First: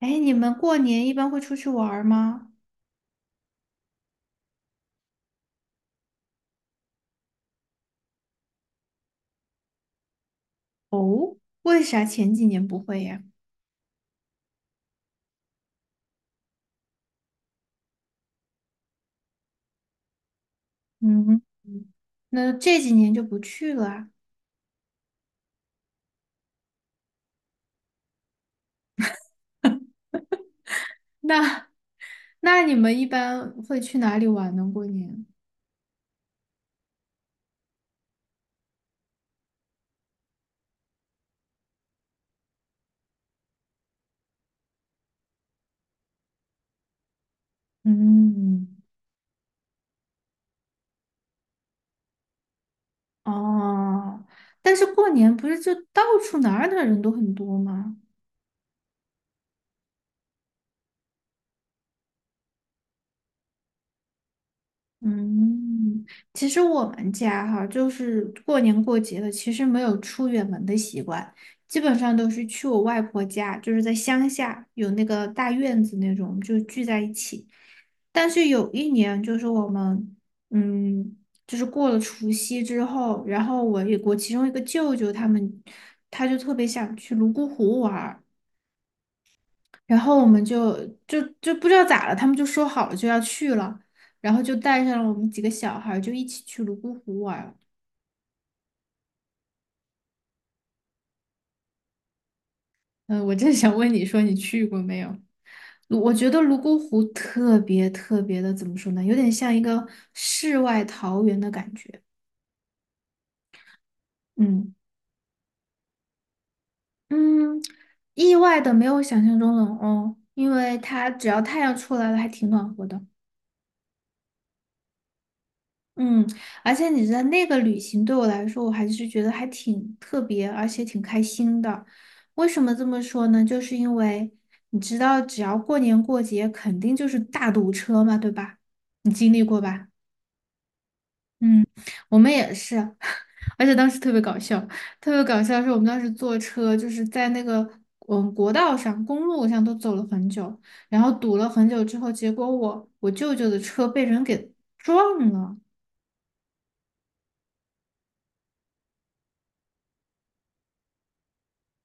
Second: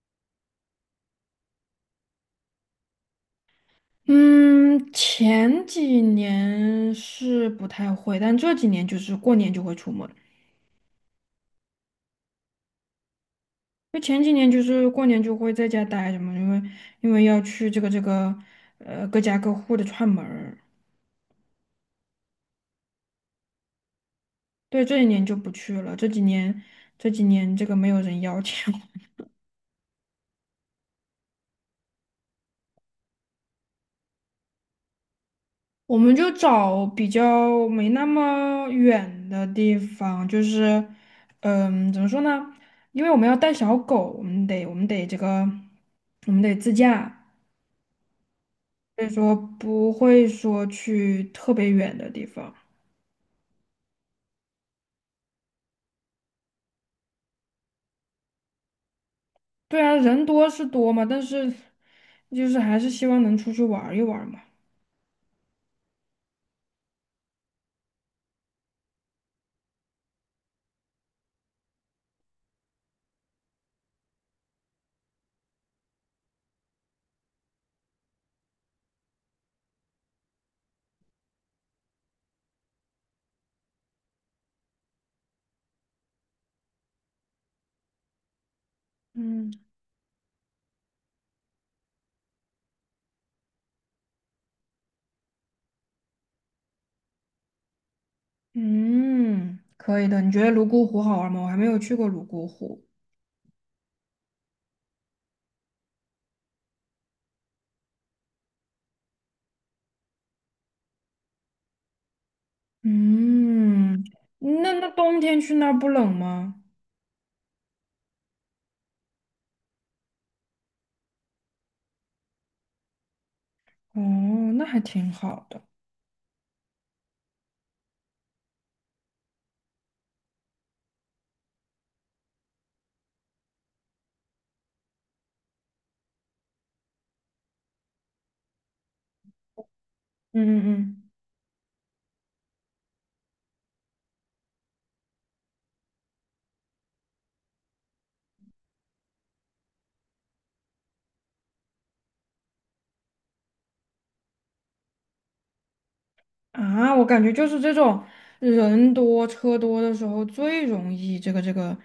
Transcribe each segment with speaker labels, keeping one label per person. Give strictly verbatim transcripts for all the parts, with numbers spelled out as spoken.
Speaker 1: 哎，你们过年一般会出去玩儿吗？
Speaker 2: 嗯，前几年是不太会，但这几年就是过年就会出门。
Speaker 1: 哦，为啥前几年不会呀？
Speaker 2: 就前几年就是过年就会在家待着嘛，因为因为要去这个这个呃各家各户的串门儿。
Speaker 1: 嗯，嗯，那这几年就不去了啊。
Speaker 2: 对，这几年就不去了，这几年这几年这个没有人邀请我，
Speaker 1: 那 那你们一般会去哪里玩呢？过年？
Speaker 2: 我们就找比较没那么远的地方，就是嗯，怎么说呢？因为我们要带小狗，我们得我们得这个我们得自驾。
Speaker 1: 嗯，
Speaker 2: 所以说不会说去特别远的地方。
Speaker 1: 哦，但是过年不是就到处哪儿的人都很多吗？
Speaker 2: 对啊，人多是多嘛，但是就是还是希望能出去玩儿一玩儿嘛。
Speaker 1: 嗯，其实我们家哈，就是过年过节的，其实没有出远门的习惯，基本上都是去我外婆家，就是在乡下有那个大院子那种，就聚在一起。但是有一年，就是我们，嗯，就是过了除夕之后，然后我有我其中一个舅舅他们，他就特别想去泸沽湖玩儿。
Speaker 2: 嗯，
Speaker 1: 然后我们就就就不知道咋了，他们就说好了就要去了，然后就带上了我们几个小孩儿就一起去泸沽湖玩儿。
Speaker 2: 嗯，可以的。你觉得泸沽湖好玩吗？我还没有去过泸沽湖。
Speaker 1: 嗯，我正 想问你说你去过没有？泸我觉得泸沽湖特别特别的，怎么说呢？有点像一个世外桃源的感觉。
Speaker 2: 嗯，那
Speaker 1: 嗯
Speaker 2: 那冬天去那儿不冷吗？
Speaker 1: 嗯，意外的没有想象中冷哦，因为它只要太阳出来了，还挺暖和的。
Speaker 2: 哦，那还挺好的。
Speaker 1: 嗯，而且你知道那个旅行对我来说，我还是觉得还挺特别，而且挺开心的。为什么这么说呢？就是因为你知道，只要过年过节，肯定就是大堵车嘛，对吧？你经历过吧？
Speaker 2: 嗯嗯嗯。
Speaker 1: 嗯，我们也是，而且当时特别搞笑，特别搞笑的是我们当时坐车，就是在那个嗯国道上、公路上都走了很久，然后堵了很久之后，结果我我舅舅的车被人给撞了。
Speaker 2: 啊，我感觉就是这种人多车多的时候最容易这个这个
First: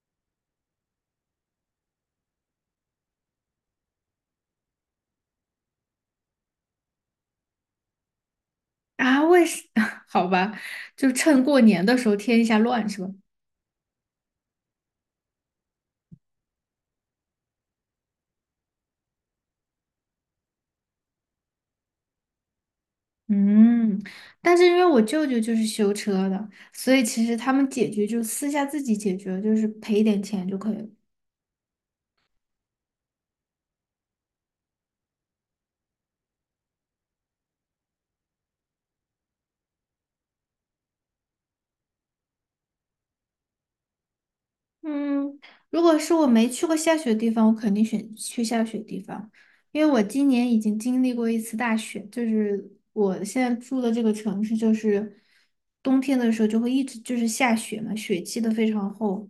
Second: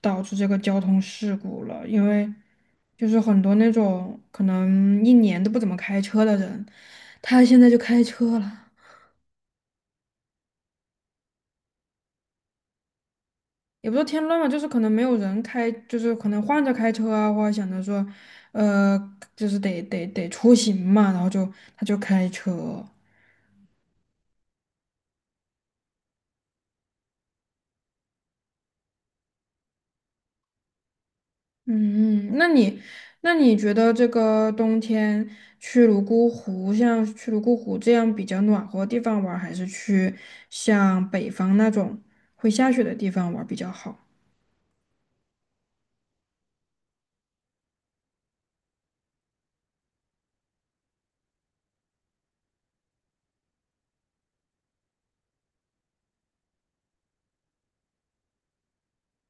Speaker 2: 导致这个交通事故了，因为就是很多那种可能一年都不怎么开车的人，他现在就开车了，
Speaker 1: 啊，为什？好吧，就趁过年的时候添一下乱是吧？
Speaker 2: 也不是添乱嘛，就是可能没有人开，就是可能换着开车啊，或者想着说，呃，就是得得得出行嘛，然后就他就开车。
Speaker 1: 嗯，但是因为我舅舅就是修车的，所以其实他们解决就私下自己解决，就是赔一点钱就可以了。
Speaker 2: 嗯，那你那你觉得这个冬天去泸沽湖，像去泸沽湖这样比较暖和的地方玩儿还是去像北方那种会下雪的地方玩儿比较好？
Speaker 1: 嗯，如果是我没去过下雪的地方，我肯定选去下雪地方，因为我今年已经经历过一次大雪，就是我现在住的这个城市，就是冬天的时候就会一直就是下雪嘛，雪积的非常厚，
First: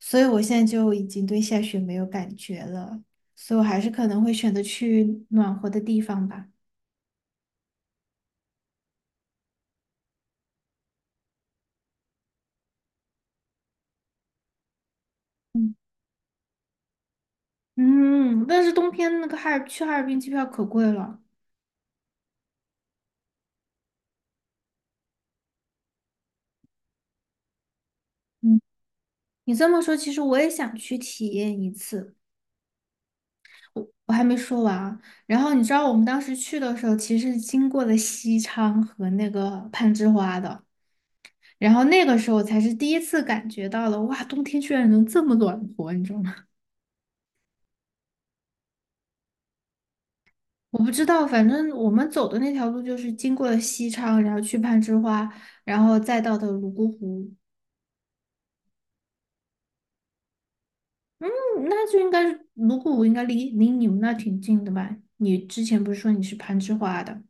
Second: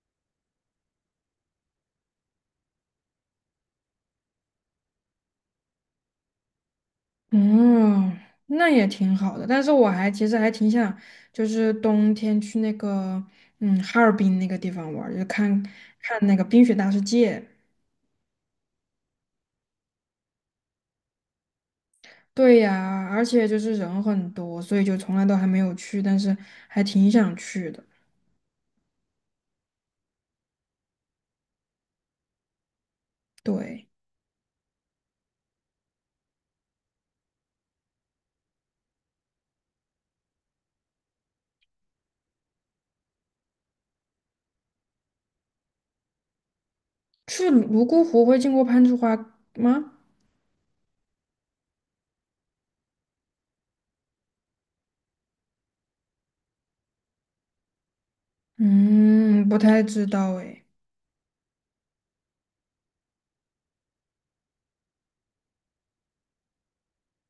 Speaker 1: 所以我现在就已经对下雪没有感觉了，所以我还是可能会选择去暖和的地方吧。
Speaker 2: 嗯，那也挺好的，但是我还其实还挺想，就是冬天去那个嗯哈尔滨那个地方玩儿，就看
Speaker 1: 嗯
Speaker 2: 看那个冰雪大世界。
Speaker 1: 嗯，但是冬天那个哈尔去哈尔滨机票可贵了。
Speaker 2: 对呀，而且就是人很多，所以就从来都还没有去，但是还挺想去的。
Speaker 1: 嗯，你这么说，其实我也想去体验一次。
Speaker 2: 对。
Speaker 1: 我还没说完啊。然后你知道我们当时去的时候，其实是经过了西昌和那个攀枝花的，然后那个时候才是第一次感觉到了，哇，冬天居然能这么暖和，你知道吗？
Speaker 2: 去泸沽湖会经过攀枝花吗？
Speaker 1: 我不知道，反正我们走的那条路就是经过了西昌，然后去攀枝花，然后再到的泸沽湖。
Speaker 2: 嗯，不太知道哎，
Speaker 1: 嗯，那就应该是泸沽湖应该离离你们那挺近的吧？你之前不是说你是攀枝花的？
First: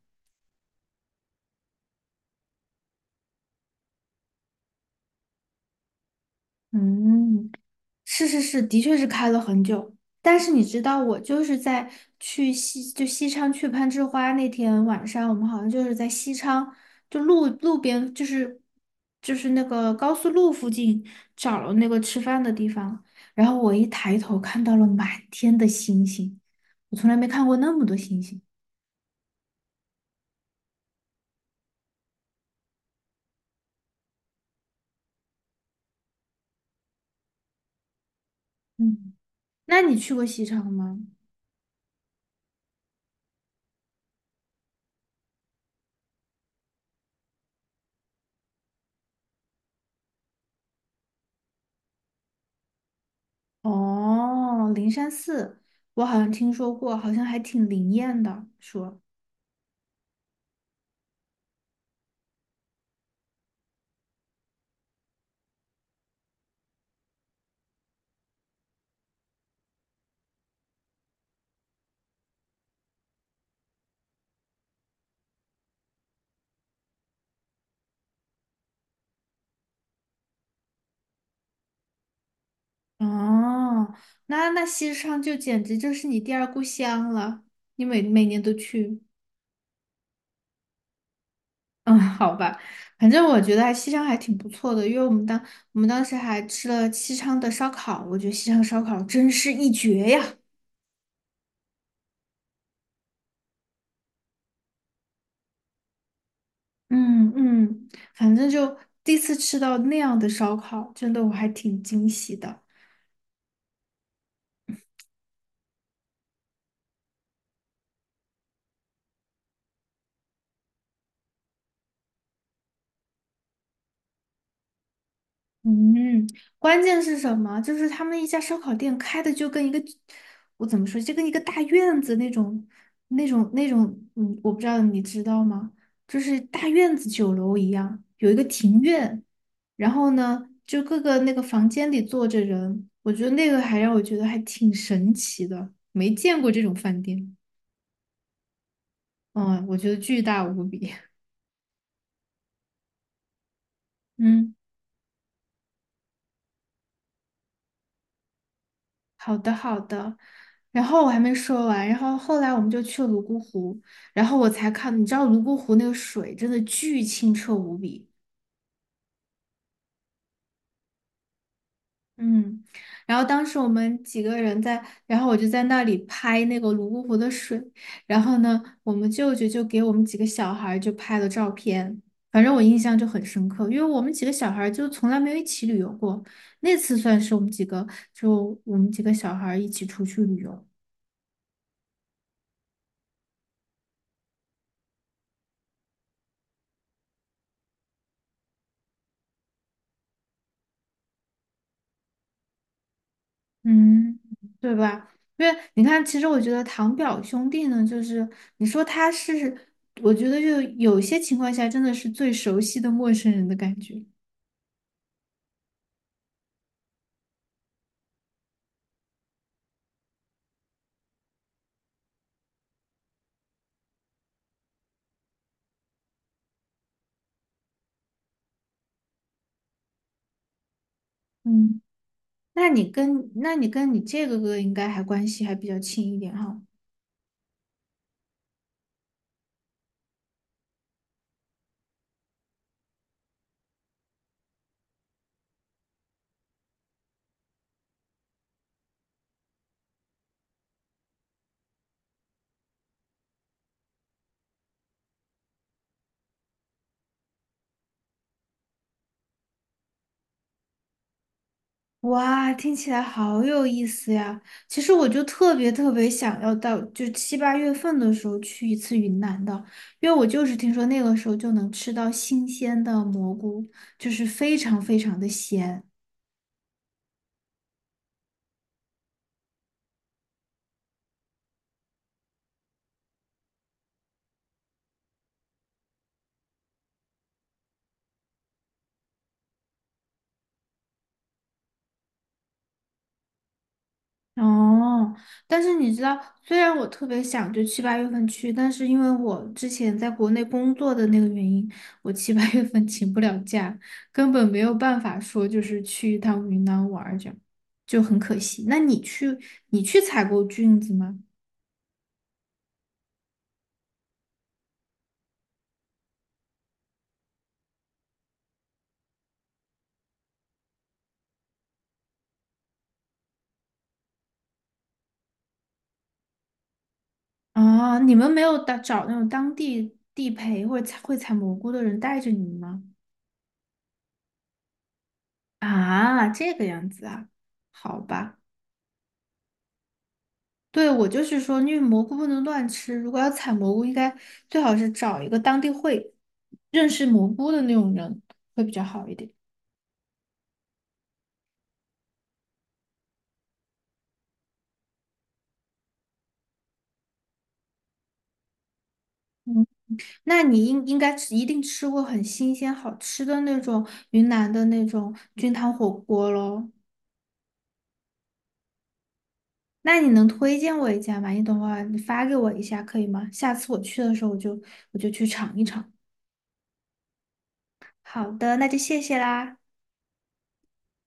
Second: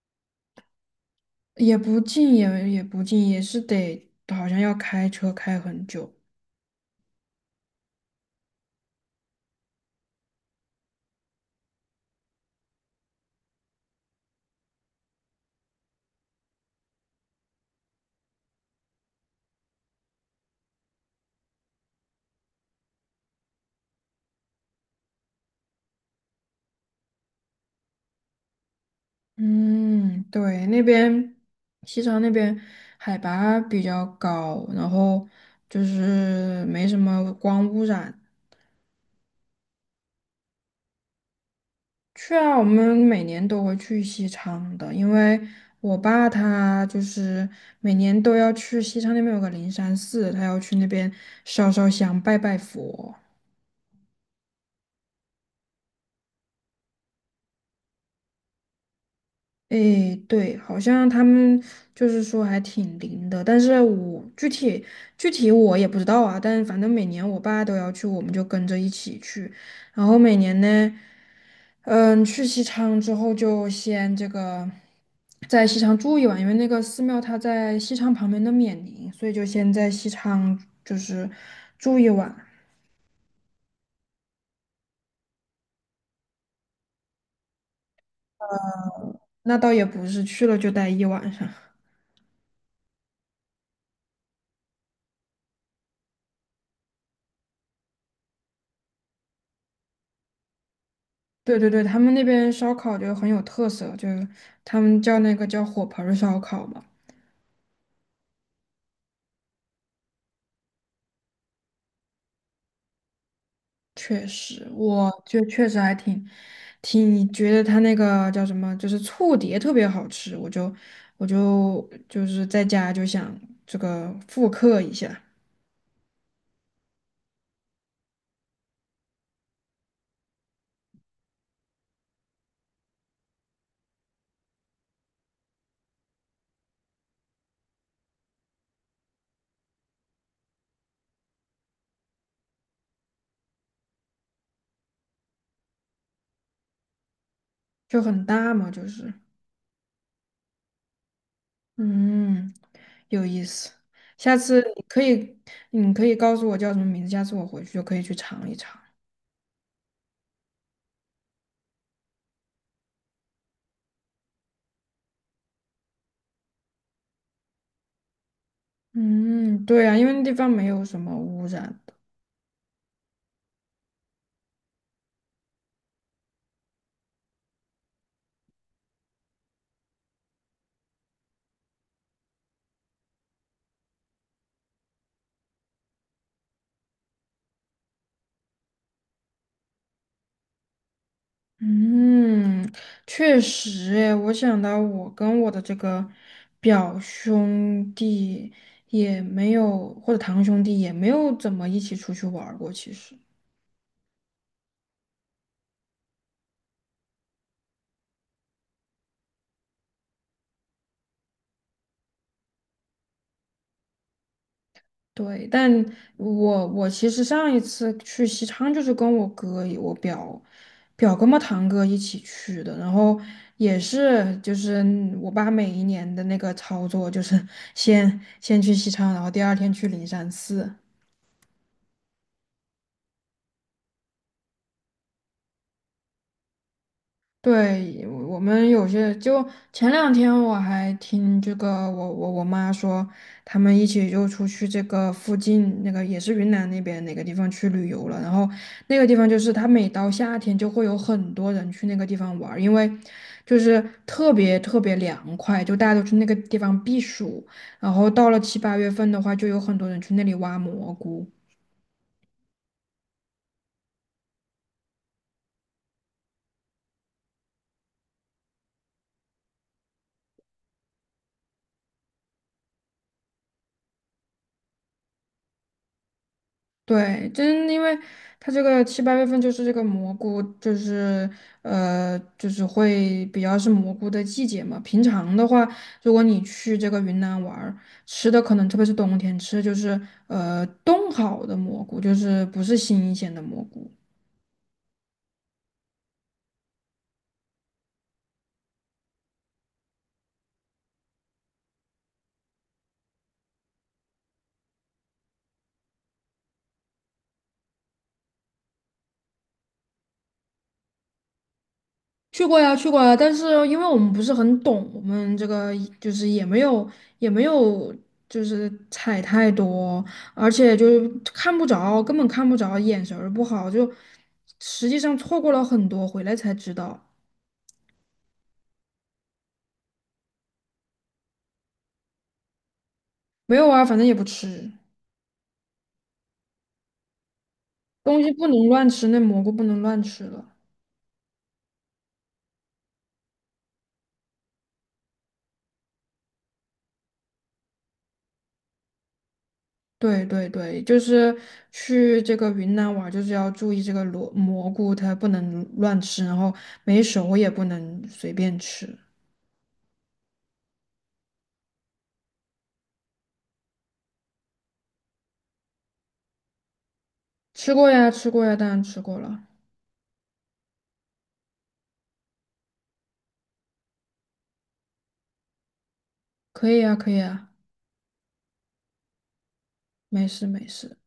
Speaker 2: 也不近，也也不近，也是得好像要开车开很久。
Speaker 1: 嗯，是是是，的确是开了很久。但是你知道，我就是在去西，就西昌去攀枝花那天晚上，我们好像就是在西昌，就路路边，就是就是那个高速路附近找了那个吃饭的地方。然后我一抬头看到了满天的星星，我从来没看过那么多星星。
Speaker 2: 嗯，对，那边西昌那边海拔比较高，然后就是没什么光污染。
Speaker 1: 嗯，那你去过西昌吗？
Speaker 2: 去啊，我们每年都会去西昌的，因为我爸他就是每年都要去西昌那边有个灵山寺，他要去那边烧烧香、拜拜佛。
Speaker 1: 哦，灵山寺，我好像听说过，好像还挺灵验的，说。
Speaker 2: 诶，对，好像他们就是说还挺灵的，但是我具体具体我也不知道啊，但反正每年我爸都要去，我们就跟着一起去，然后每年呢，嗯，去西昌之后就先这个在西昌住一晚，因为那个寺庙它在西昌旁边的冕宁，所以就先在西昌就是住一晚，
Speaker 1: 哦，那那西昌就简直就是你第二故乡了，你每每年都去。
Speaker 2: 那倒也不是去了就待一晚上。
Speaker 1: 嗯，好吧，反正我觉得还西昌还挺不错的，因为我们当我们当时还吃了西昌的烧烤，我觉得西昌烧烤真是一绝呀。
Speaker 2: 对对对，他们那边烧烤就很有特色，就是他们叫那个叫火盆儿烧烤嘛。
Speaker 1: 嗯嗯，反正就第一次吃到那样的烧烤，真的我还挺惊喜的。
Speaker 2: 确实，我就确实还挺挺觉得他那个叫什么，就是醋碟特别好吃，我就我就就是在家就想这个复刻一下，
Speaker 1: 嗯，关键是什么？就是他们一家烧烤店开的就跟一个，我怎么说，就跟一个大院子那种，那种那种，嗯，我不知道你知道吗？就是大院子酒楼一样，有一个庭院，然后呢，就各个那个房间里坐着人，我觉得那个还让我觉得还挺神奇的，没见过这种饭店，
Speaker 2: 就很大嘛，就是
Speaker 1: 嗯，我觉得巨大无比，
Speaker 2: 嗯，有意思。下
Speaker 1: 嗯。
Speaker 2: 次你可以你可以告诉我叫什么名字，下次我回去就可以去尝一尝。
Speaker 1: 好的，好的。然后我还没说完，然后后来我们就去了泸沽湖，然后我才看，你知道泸沽湖那个水真的巨清澈无比，
Speaker 2: 嗯，对啊，因为那地方没有什么污染。
Speaker 1: 嗯。然后当时我们几个人在，然后我就在那里拍那个泸沽湖的水，然后呢，我们舅舅就给我们几个小孩儿就拍了照片，反正我印象就很深刻，因为我们几个小孩儿就从来没有一起旅游过，那次算是我们几个，就我们几个小孩儿一起出去旅游。
Speaker 2: 嗯，确实诶，我想到我跟我的这个表兄弟也没有，或者堂兄弟也没有怎么一起出去玩儿过。其实，
Speaker 1: 嗯，对吧？因为你看，其实我觉得堂表兄弟呢，就是你说他是，我觉得就有些情况下真的是最熟悉的陌生人的感觉。
Speaker 2: 对，但我我其实上一次去西昌就是跟我哥、我表表哥嘛、堂哥一起去的，然后也是就是我爸每一年的那个操作，就是先先去西昌，然后第二天去灵山寺。
Speaker 1: 嗯，那你跟那你跟你这个哥应该还关系还比较亲一点哈。
Speaker 2: 对，我们有些就前两天我还听这个我我我妈说，他们一起就出去这个附近那个也是云南那边哪个地方去旅游了，然后那个地方就是它每到夏天就会有很多人去那个地方玩儿，因为就是特别特别凉快，就大家都去那个地方避暑，然后到了七八月份的话，就有很多人去那里挖蘑菇。
Speaker 1: 哇，听起来好有意思呀！其实我就特别特别想要到，就七八月份的时候去一次云南的，因为我就是听说那个时候就能吃到新鲜的蘑菇，就是非常非常的鲜。
Speaker 2: 对，真因为它这个七八月份就是这个蘑菇，就是呃，就是会比较是蘑菇的季节嘛。平常的话，如果你去这个云南玩儿，吃的可能特别是冬天吃，就是呃冻好的蘑菇，就是不是新鲜的蘑菇。
Speaker 1: 哦，但是你知道，虽然我特别想就七八月份去，但是因为我之前在国内工作的那个原因，我七八月份请不了假，根本没有办法说就是去一趟云南玩儿这样，就很可惜。那你去你去采过菌子吗？
Speaker 2: 去过呀，去过呀，但是因为我们不是很懂，我们这个就是也没有也没有就是踩太多，而且就是看不着，根本看不着，眼神儿不好，就实际上错过了很多，回来才知道。
Speaker 1: 啊，你们没有打找那种当地地陪或者采会采蘑菇的人带着你们吗？
Speaker 2: 没有啊，反正也不吃，
Speaker 1: 啊，这个样子啊，好
Speaker 2: 东西
Speaker 1: 吧。
Speaker 2: 不能乱吃，那蘑菇不能乱吃了。
Speaker 1: 对，我就是说，因为蘑菇不能乱吃，如果要采蘑菇，应该最好是找一个当地会认识蘑菇的那种人，会比较好一点。
Speaker 2: 对对对，就是去这个云南玩儿就是要注意这个蘑蘑菇，它不能乱吃，然后没熟也不能随便吃。
Speaker 1: 嗯，那你应应该吃，一定吃过很新鲜好吃的那种云南的那种菌汤火锅喽。
Speaker 2: 吃过呀，吃过呀，当然吃过了，
Speaker 1: 那你能推荐我一家吗？你等会儿你发给我一下可以吗？下次我去的时候，我就我就去尝一尝。
Speaker 2: 可以呀，可以呀，
Speaker 1: 好的，那就谢谢啦。
Speaker 2: 没事没事。